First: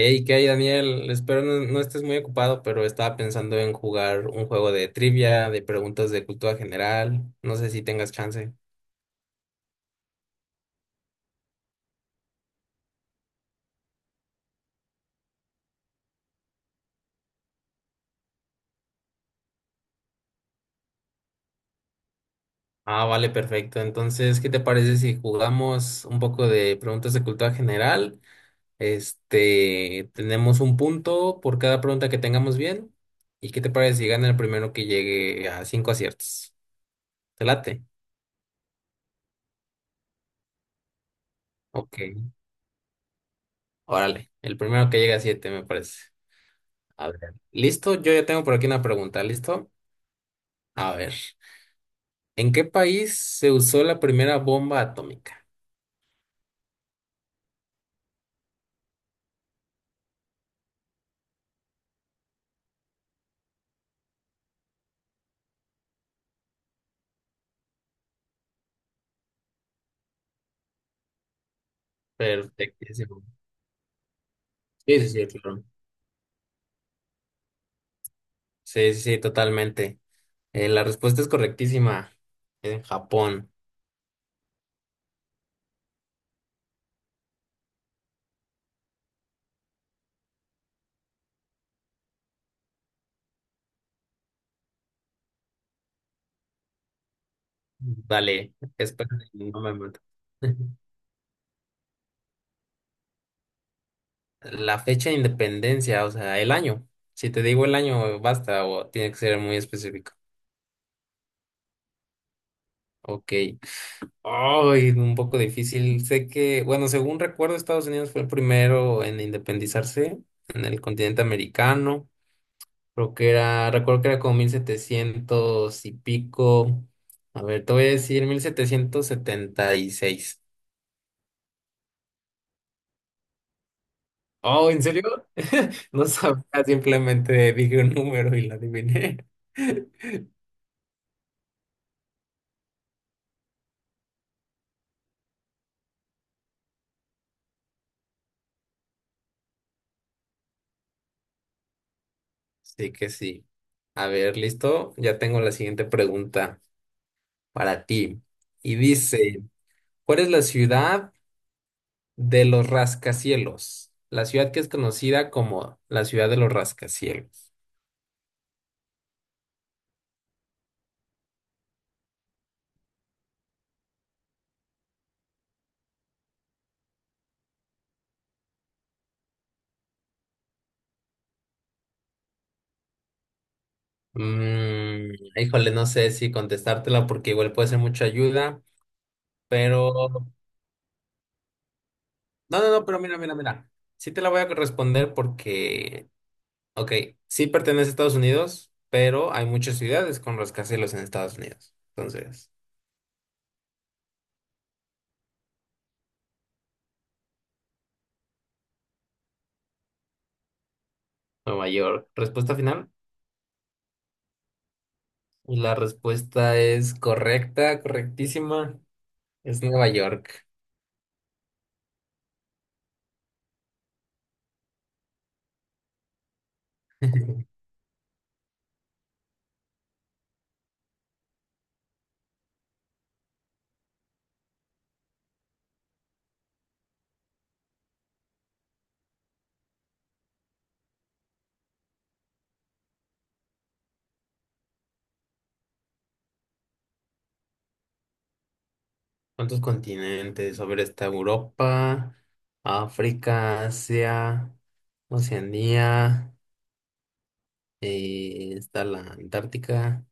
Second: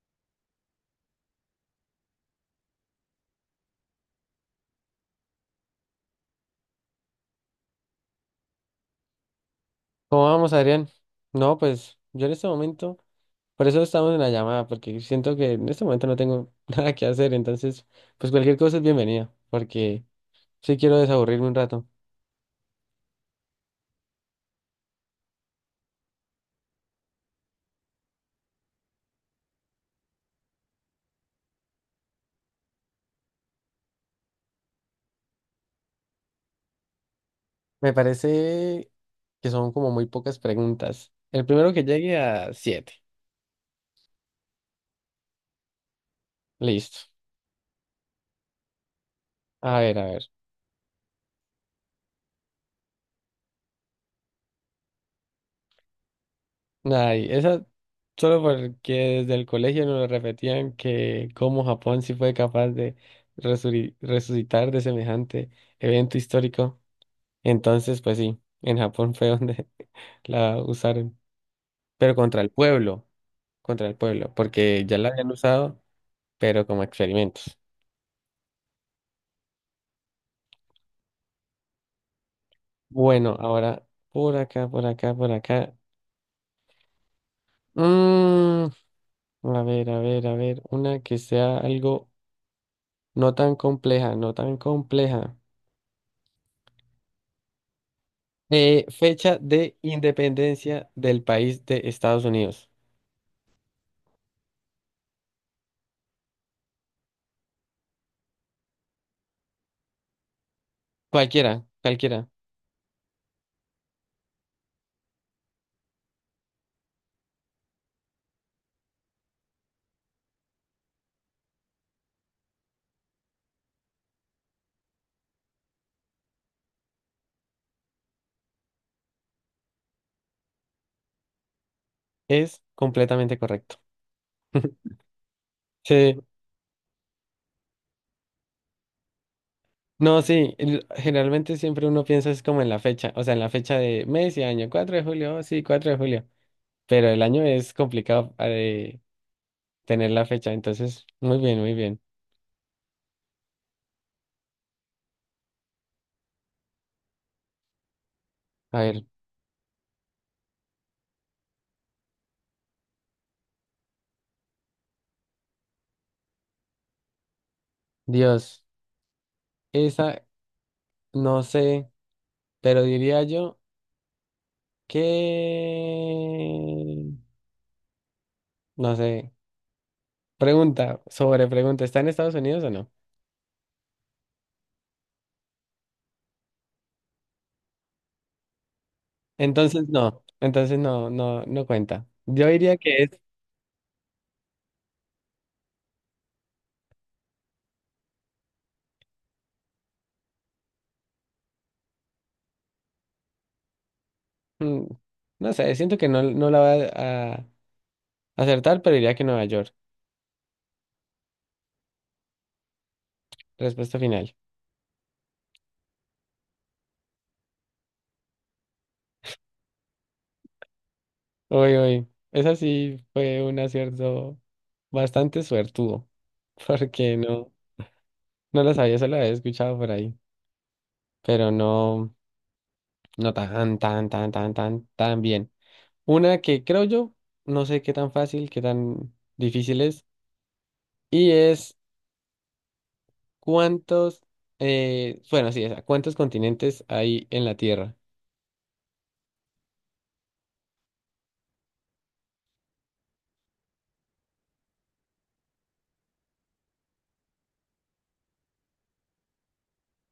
Hey, ¿qué hay, Daniel? Espero no estés muy ocupado, pero estaba pensando en jugar un juego de trivia, de preguntas de cultura general. No sé si tengas chance. ¿Cómo vamos, Adrián? No, pues yo en este momento, por eso estamos en la llamada, porque siento que en este momento no tengo nada que hacer, entonces, pues cualquier cosa es bienvenida, porque sí quiero desaburrirme un rato. Ah, vale, perfecto. Entonces, ¿qué te parece si jugamos un poco de preguntas de cultura general? Este, tenemos un punto por cada pregunta que tengamos bien. ¿Y qué te parece si gana el primero que llegue a cinco aciertos? ¿Te late? Me parece que son como muy pocas preguntas. El primero que Ok, llegue a siete. órale. El primero que llegue a siete, me parece. A Listo. ver. Listo, yo ya tengo por aquí una pregunta. ¿Listo? A ver, a ver. A ver, ¿en qué país se usó la primera bomba atómica? Ay, esa solo porque desde el colegio nos repetían que cómo Japón sí fue capaz de resucitar de semejante evento histórico. Entonces, pues sí, en Japón fue donde la usaron, pero Perfectísimo. contra el pueblo, porque ya Sí, la sí, sí, habían sí, claro. usado, pero como experimentos. Sí, sí, sí, totalmente. La respuesta es correctísima. En Bueno, Japón. ahora por acá, por acá, por acá. Mm, a ver, a ver, a ver, una que sea algo no tan compleja, no tan compleja. Dale, Eh, espera, fecha no me de mato. independencia del país de Estados Unidos. La fecha de independencia, o sea, el año. Si te digo el año, basta, o tiene que ser muy específico. Cualquiera, cualquiera. Ok. Ay, un poco difícil. Sé que, bueno, según recuerdo, Estados Unidos fue el primero en independizarse en el continente americano. Creo que era, recuerdo que era como 1700 y pico. A ver, te voy a decir 1776. Es completamente correcto. Oh, ¿en serio? No Sí. sabía, simplemente dije un número y la adiviné. No, sí, generalmente siempre uno piensa es como en la fecha, o sea, en la fecha de mes y año, 4 de julio, oh, sí, 4 de julio, pero el año es complicado, tener la fecha, entonces, muy bien, muy bien. Sí que sí. A ver, listo. Ya tengo la siguiente pregunta para ti. Y A ver, dice, ¿cuál es la ciudad de los rascacielos? La ciudad que es conocida como la ciudad de los rascacielos. Dios, esa, no sé, pero diría yo que, no sé, pregunta sobre pregunta, ¿está en Estados Unidos o no? Híjole, no sé si contestártela porque igual puede ser mucha ayuda, Entonces, no, pero... entonces no, no, no cuenta. Yo No, no, diría no, pero que es, mira, mira, mira. Sí te la voy a responder porque, ok, sí pertenece a Estados Unidos, pero hay muchas ciudades con rascacielos en Estados Unidos. Entonces, mm, no sé, siento que no, no la va a acertar, pero diría que Nueva York. Nueva York. Respuesta final. Respuesta final. Y la respuesta es correcta, correctísima. Es Nueva York. Uy, uy. Esa sí fue un acierto bastante suertudo. Porque no, no lo sabía, solo había escuchado por ahí. Pero no, no tan, tan, tan, tan, tan, tan bien. Una que creo yo, no sé qué tan fácil, qué tan difícil es. Y es cuántos, bueno, sí, esa, ¿cuántos continentes hay en la Tierra? ¿Cuántos continentes? A ver, está Europa, África, Asia, Oceanía. Está la Antártica,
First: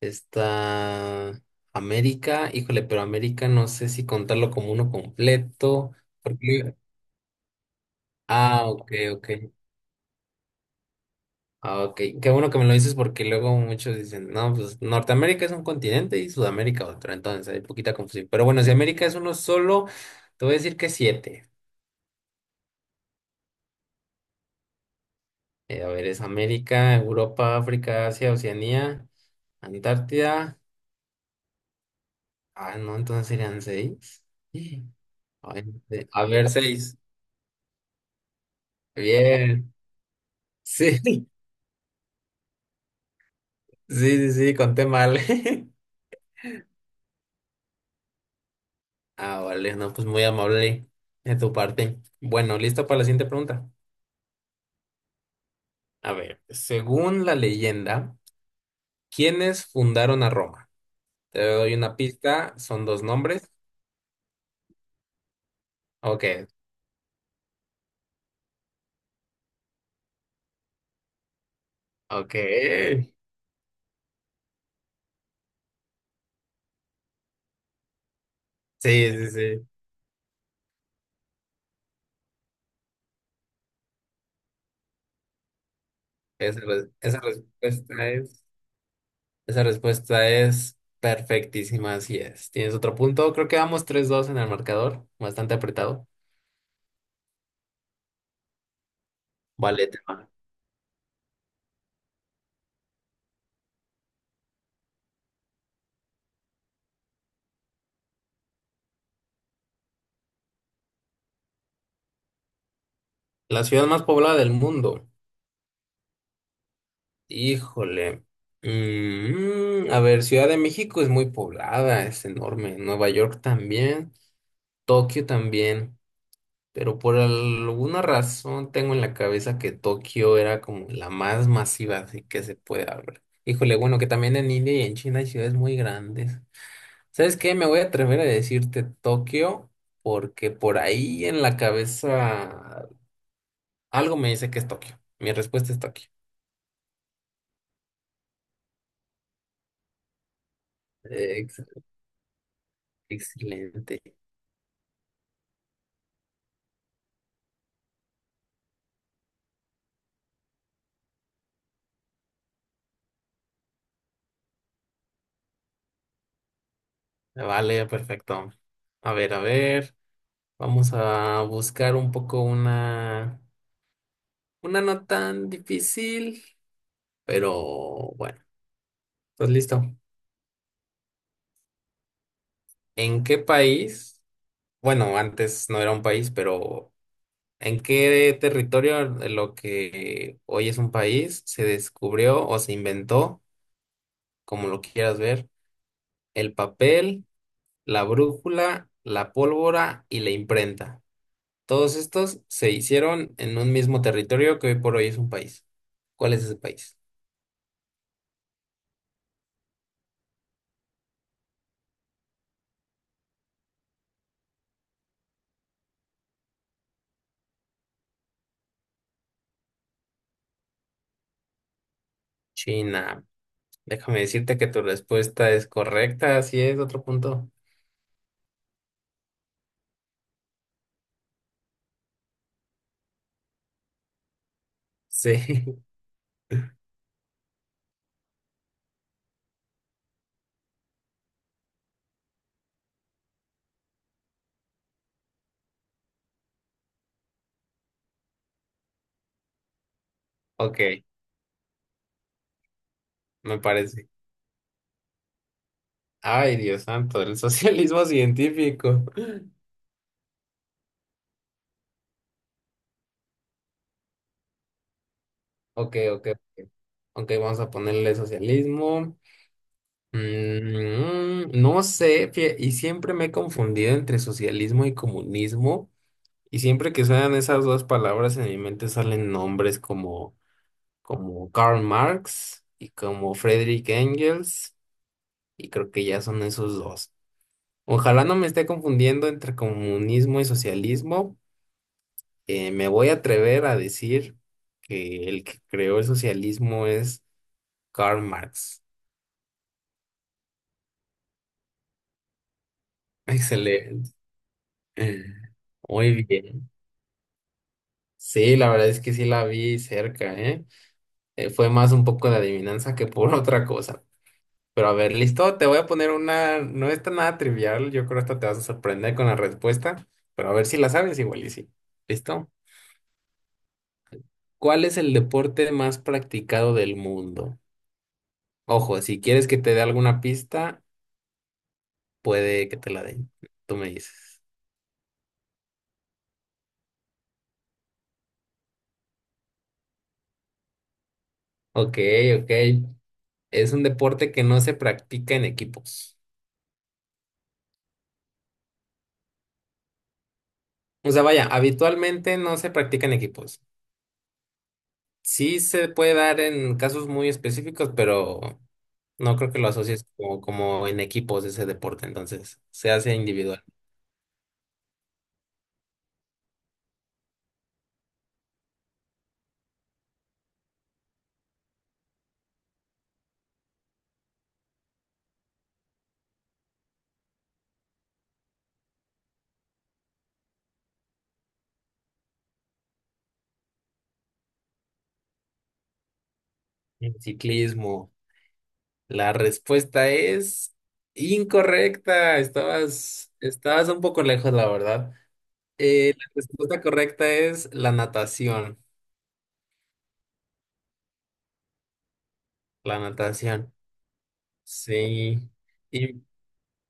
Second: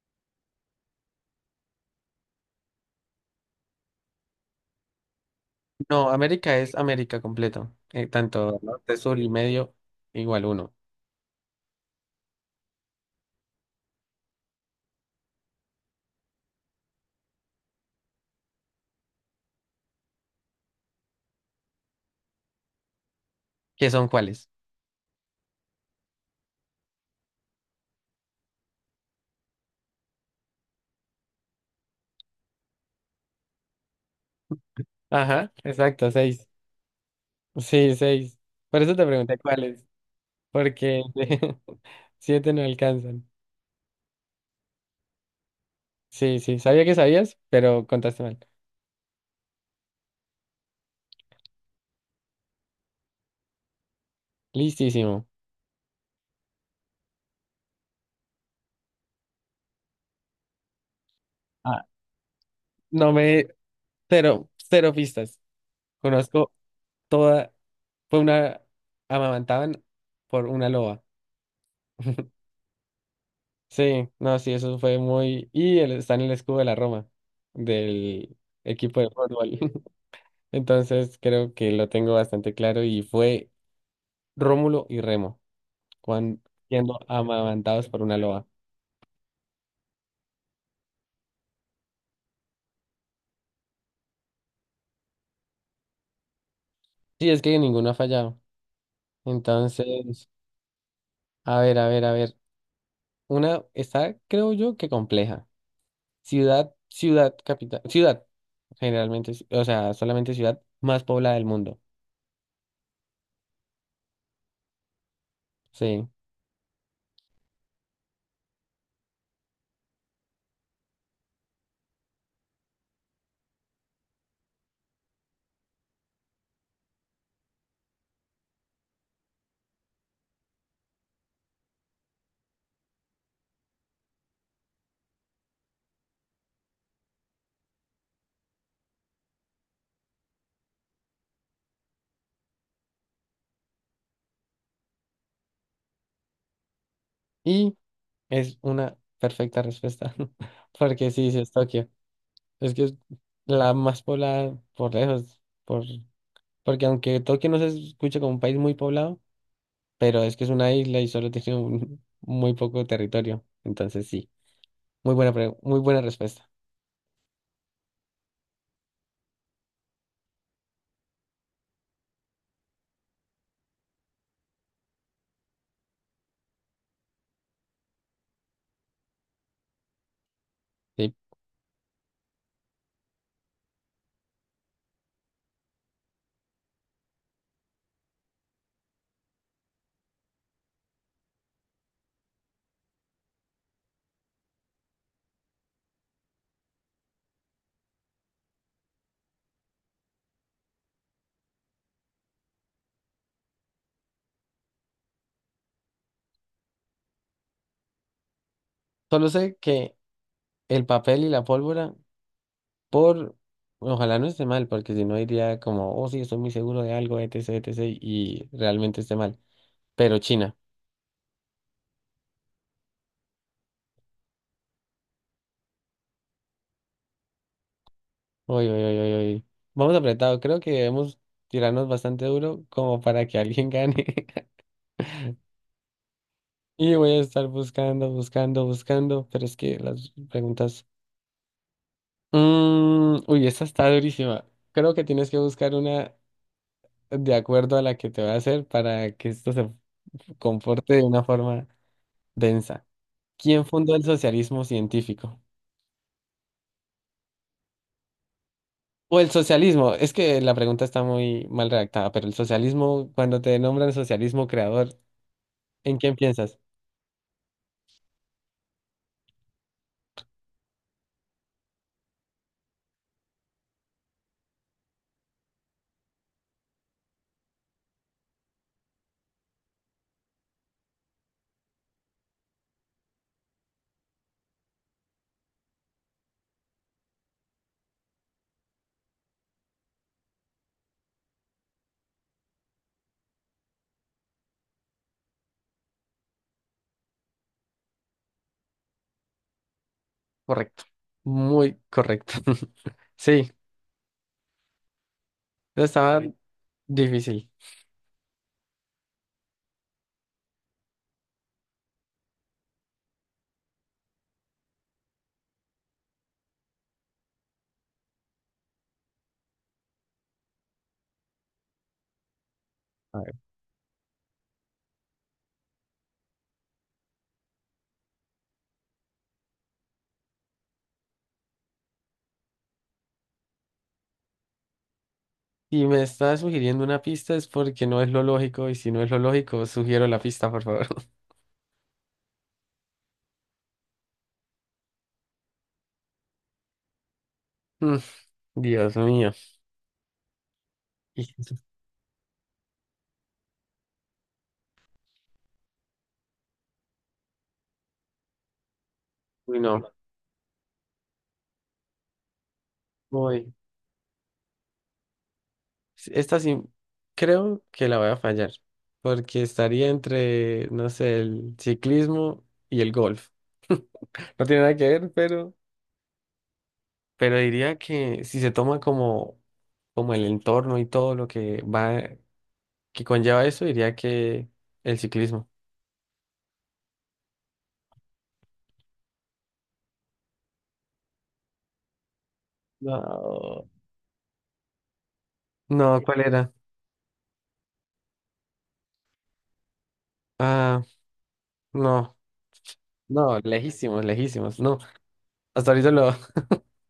está América, híjole, pero América no sé si contarlo como uno completo, No, América es porque... América completo. Tanto Ah, ok, norte, sur y ok. medio, igual uno. Ah, ok, qué bueno que me lo dices porque luego muchos dicen, no, pues Norteamérica es un continente y Sudamérica otro, entonces hay poquita confusión. Pero bueno, si América es uno solo, te voy a decir que siete. ¿Qué son cuáles? A ver, es América, Europa, África, Asia, Oceanía, Antártida. Ah, no, entonces serían seis. Ajá, Ay, sí. exacto, A seis. ver, seis. Sí, seis. Por eso te pregunté Bien. cuáles, Sí, porque sí, siete no alcanzan. sí, sí, conté mal. Sí, sí, sabía que sabías, pero contaste mal. Ah, vale, no, pues muy amable de tu parte. Bueno, listo para la siguiente pregunta. Listísimo. A ver, según la leyenda, ¿quiénes fundaron a Roma? Te doy Ah, una pista, son dos no me. nombres. Cero, cero pistas. Ok, Conozco toda. Fue una. Amamantaban por una loba. ok. Sí, Sí, no, sí, eso fue muy. Y está en el escudo de la Roma, del equipo de sí, fútbol. sí. Entonces creo que lo tengo bastante claro y fue. Rómulo y Remo, cuando Esa, re- siendo esa amamantados por respuesta una es, loba. esa respuesta es perfectísima, así es. ¿Tienes otro punto? Creo que vamos 3-2 en el marcador, bastante apretado. Sí, es que ninguno ha fallado. Vale, te Entonces, va. a ver, a ver, a ver. Una está, creo yo, que compleja. Ciudad, ciudad, capital, ciudad, generalmente, o sea, solamente ciudad más poblada del mundo. La ciudad más poblada del mundo. Sí. Híjole. A ver, Ciudad de México es muy poblada, es enorme. Nueva York también, Tokio también. Pero por alguna razón tengo en la cabeza que Tokio era como la más masiva, así que se puede hablar. Híjole, bueno, que también en India y en China hay ciudades muy grandes. ¿Sabes qué? Me voy a atrever a decirte Tokio porque por ahí en la cabeza algo me dice que es Tokio. Mi respuesta es Tokio. Y es una perfecta respuesta, porque sí, sí es Ex- Tokio. Es que es la Excelente. más poblada por lejos, porque aunque Tokio no se escucha como un país muy poblado, pero es que es una isla y solo tiene muy poco territorio. Entonces sí, muy buena, muy buena respuesta. Vale, perfecto. A ver, a ver. Vamos a buscar un poco una no tan difícil, pero bueno, ¿estás listo? Sí. ¿En qué país? Bueno, antes no era un país, pero ¿en qué territorio de lo que hoy es un país se descubrió o se inventó, como lo quieras ver, el papel, la brújula, la pólvora y la imprenta? Todos estos se hicieron en un mismo territorio que hoy por hoy es un país. ¿Cuál es ese país? Solo sé que el papel y la pólvora, por. Ojalá no esté mal, porque si no diría como, oh sí, estoy muy seguro de algo, etc., etc., y realmente esté mal. Pero China. China. Déjame decirte que tu respuesta es correcta, así es, otro punto. Uy, uy, uy, uy, uy. Vamos apretado. Creo que debemos tirarnos bastante duro como para que alguien gane. Sí, Y voy a estar buscando, buscando, buscando, pero es que las preguntas. Uy, esta está durísima. Creo que tienes que buscar una de acuerdo a la que te va a hacer para que esto se comporte de ok, una forma densa. me ¿Quién fundó el parece. socialismo científico? Ay, Dios santo, el socialismo científico. O el socialismo, es que la pregunta está muy mal redactada, pero el socialismo, cuando te nombran socialismo creador, Ok, ¿en quién ok, piensas? ok. Ok, vamos a ponerle socialismo. No sé, y siempre me he confundido entre socialismo y comunismo, y siempre que suenan esas dos palabras en mi mente salen nombres como Karl Marx y como Friedrich Engels, y creo que ya son esos dos. Ojalá no me esté confundiendo entre comunismo y socialismo. Me voy a atrever a decir que el que creó el socialismo es Karl Marx. Correcto. Muy correcto. Sí, Excelente. eso estaba Muy ok bien. difícil. Sí, la verdad es que sí la vi cerca, ¿eh? Fue más un poco de adivinanza que por otra cosa. Pero a ver, listo, te voy a poner una, no está nada trivial, yo creo que esta te vas a sorprender con la respuesta, pero a ver si la sabes igual y sí. ¿Listo? A ver. ¿Cuál es el deporte más practicado del mundo? Ojo, si quieres que te dé alguna pista, puede que te la den. Tú me dices. Si me estás sugiriendo una pista es porque no es lo lógico y si no es lo lógico, sugiero la pista, por favor. Ok, ok. Es un deporte que no se practica en equipos. Dios mío. O sea, Y- vaya, habitualmente no se practica en equipos. Sí se puede dar en casos muy específicos, pero no creo que Uy, lo no, asocies como, como en equipos ese deporte, entonces se hace voy. individual. Sí, esta sí, creo que la voy a fallar, porque estaría entre, no sé, el ciclismo y el golf. No tiene nada que ver, pero diría que si se toma como, el entorno y todo lo que va, que conlleva eso, diría que el ciclismo. En ciclismo, la respuesta es incorrecta. Estabas, No. estabas un poco lejos, la verdad. No, Eh, ¿cuál la era? respuesta correcta es la natación. Ah, no, La no, natación. lejísimos, lejísimos, no. Sí. Hasta ahorita lo, Y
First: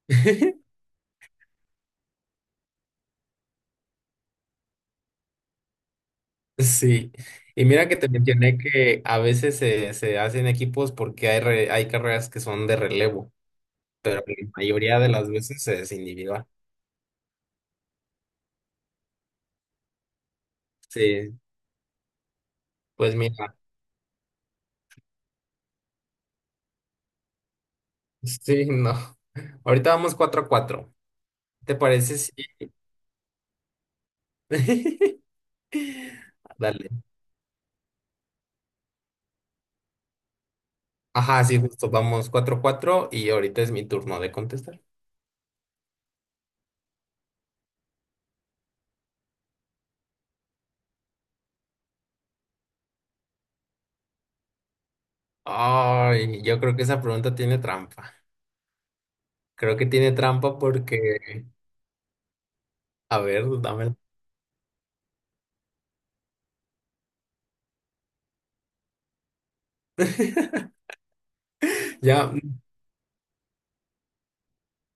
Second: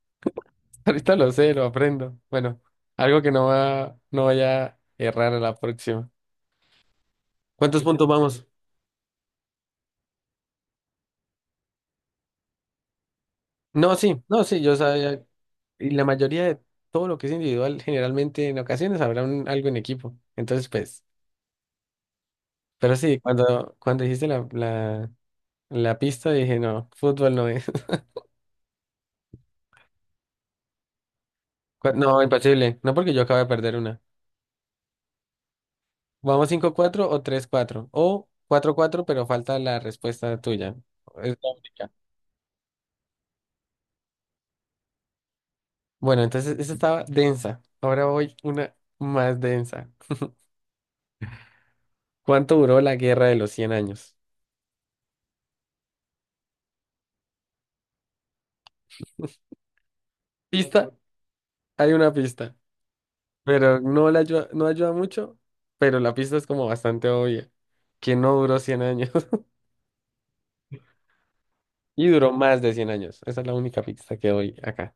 ahorita lo sé, lo aprendo. Bueno, algo que no vaya a errar a la próxima. sí. Y ¿Cuántos mira que puntos te vamos? mencioné que a veces se hacen equipos porque hay carreras que son de relevo. No, sí, La no, sí, yo mayoría de sabía. las veces Y es la mayoría individual. de todo lo que es individual, generalmente en ocasiones habrá algo en equipo. Entonces, pues, Sí. pero Pues sí, mira. Cuando dijiste la pista, dije, no, fútbol no es. Sí, no. Ahorita vamos 4-4. ¿Te parece No, sí? imposible. No porque yo acabo de perder una. Vamos cinco Dale. cuatro o 3-4 o 4-4, pero falta la respuesta tuya. Es Ajá, la sí, justo. única. Vamos 4 a 4 y ahorita es mi turno de contestar. Bueno, entonces esa estaba densa. Ahora voy una más densa. ¿Cuánto duró la guerra de los 100 años? Ay, yo creo que esa pregunta tiene trampa. Creo que tiene trampa Pista, porque... hay una pista, A ver, pero dame. no la ayuda, no ayuda mucho, pero la pista es como bastante obvia, que no duró 100 años y Ya, duró más de 100 años. Esa es la única pista que doy acá.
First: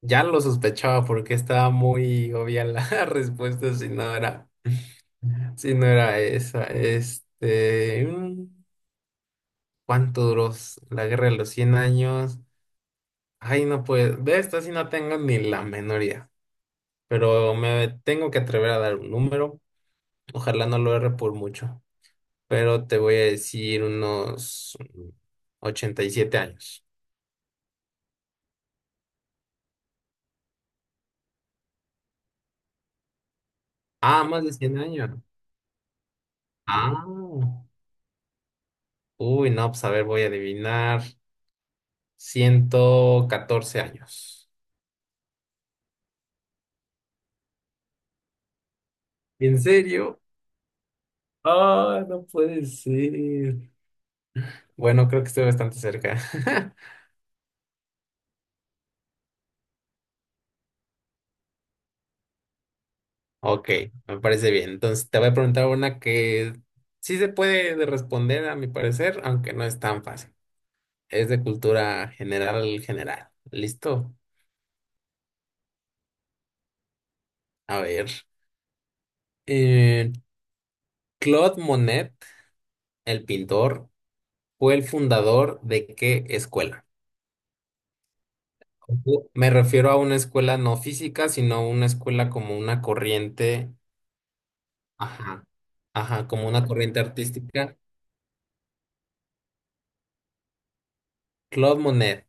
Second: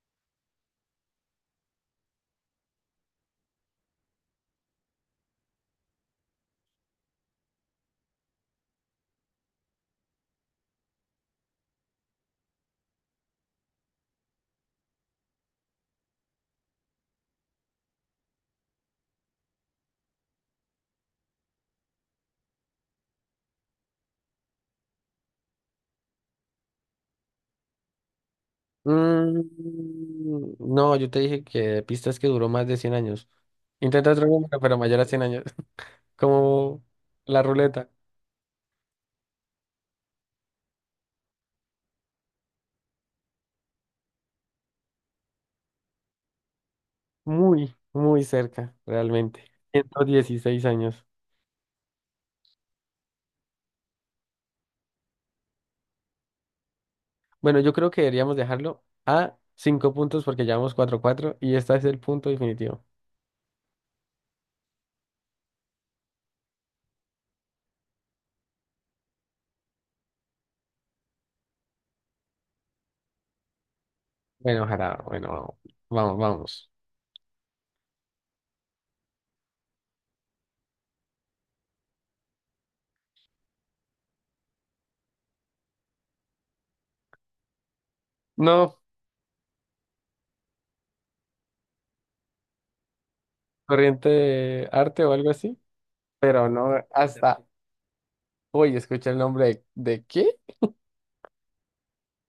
ya lo sospechaba porque estaba muy obvia la respuesta si no era, si no era esa. Este, ¿cuánto duró la guerra de los 100 años? Ay, no pues, de esta sí no tengo ni la menor idea, pero me tengo que atrever a dar un número, ojalá no lo erre por mucho, pero te voy a decir unos 87 años. Mm, no, yo te dije que pistas que duró más de 100 años. Intenta Ah, otro más de número, pero cien mayor a años. 100 años, como Ah, la ruleta. uy, no, pues a ver, voy a adivinar 114 años. Muy, muy cerca, realmente. ¿En Ciento serio? dieciséis años. Ah, no puede ser. Bueno, creo que estoy bastante cerca. Bueno, yo creo que deberíamos dejarlo a cinco puntos porque llevamos 4-4 y este es el punto definitivo. Ok, me parece bien. Entonces te voy a preguntar una que sí se puede de responder a mi parecer, aunque no es tan fácil. Es de cultura general, general. ¿Listo? Bueno, ojalá, bueno, vamos, vamos. A ver. eh, Claude Monet, el pintor, ¿fue el fundador de qué escuela? No, Ojo, me refiero a una escuela no física, sino una escuela como una corriente, corriente de arte o algo ajá, así, ajá, como pero una no corriente hasta artística. hoy escuché el nombre ¿de qué? Claude Monet,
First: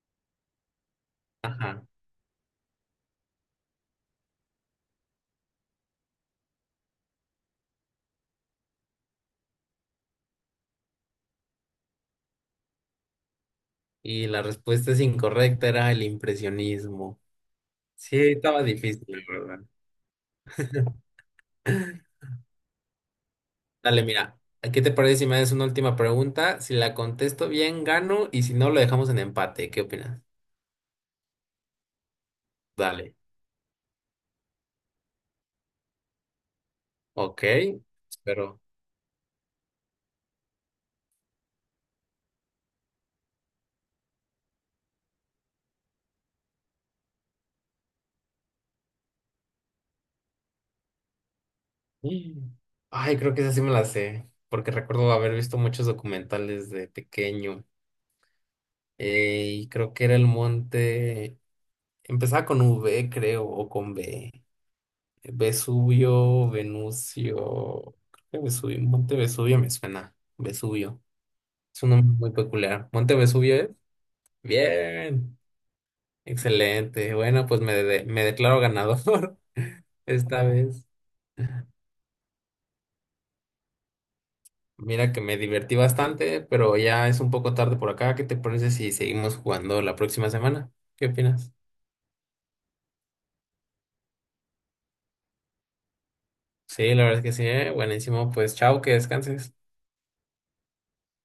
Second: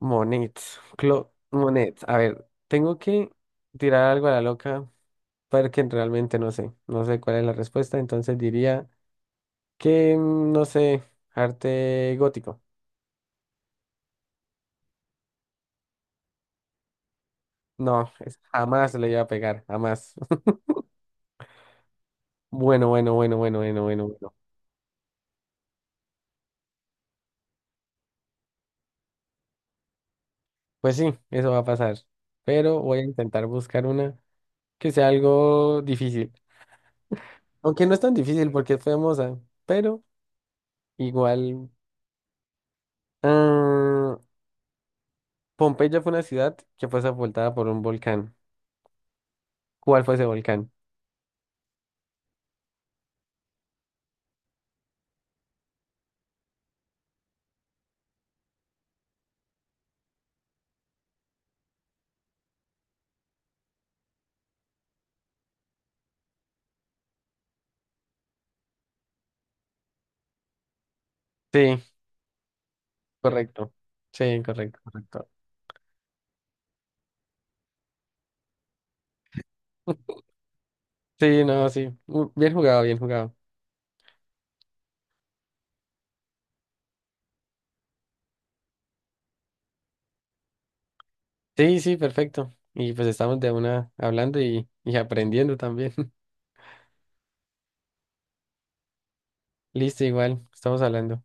Monet, Claude ajá. Monet. A ver, tengo que tirar algo a la loca porque realmente no sé, no sé cuál es la respuesta, entonces diría que, no sé, arte gótico. Y la respuesta es incorrecta, era el impresionismo. No, Sí, estaba jamás difícil, le iba la a pegar, verdad. jamás. Bueno, bueno, bueno, bueno, bueno, Dale, bueno, bueno. mira, ¿a ¿qué te parece si me haces una última pregunta? Si la contesto bien, gano, y si no, lo dejamos en empate. ¿Qué opinas? Pues sí, eso va a pasar. Pero voy a Dale. intentar buscar una que sea algo difícil. Ok, Aunque no es tan difícil espero. porque es famosa, pero igual. ah, Pompeya fue una ciudad que fue sepultada por un volcán. ¿Cuál fue ese volcán? Mm. Ay, creo que esa sí me la sé, porque recuerdo haber visto muchos documentales de pequeño. Y creo que era el monte. Empezaba con V, creo, o con B. Vesubio, Venusio, creo que Vesubio, Monte Vesubio me suena. Vesubio. Sí, Es un nombre muy peculiar. Monte Vesubio es. correcto. Sí, correcto, correcto. Bien. Excelente. Bueno, pues me, me declaro ganador esta vez. Sí, no, sí. Bien jugado, bien jugado. Mira que me divertí bastante, pero ya es un poco tarde por acá. ¿Qué te parece si seguimos jugando la próxima semana? ¿Qué opinas? Sí, sí, perfecto. Y pues estamos de una hablando y aprendiendo también. Sí, la verdad es que sí, buenísimo. Pues chao, que descanses. Listo, igual, estamos hablando.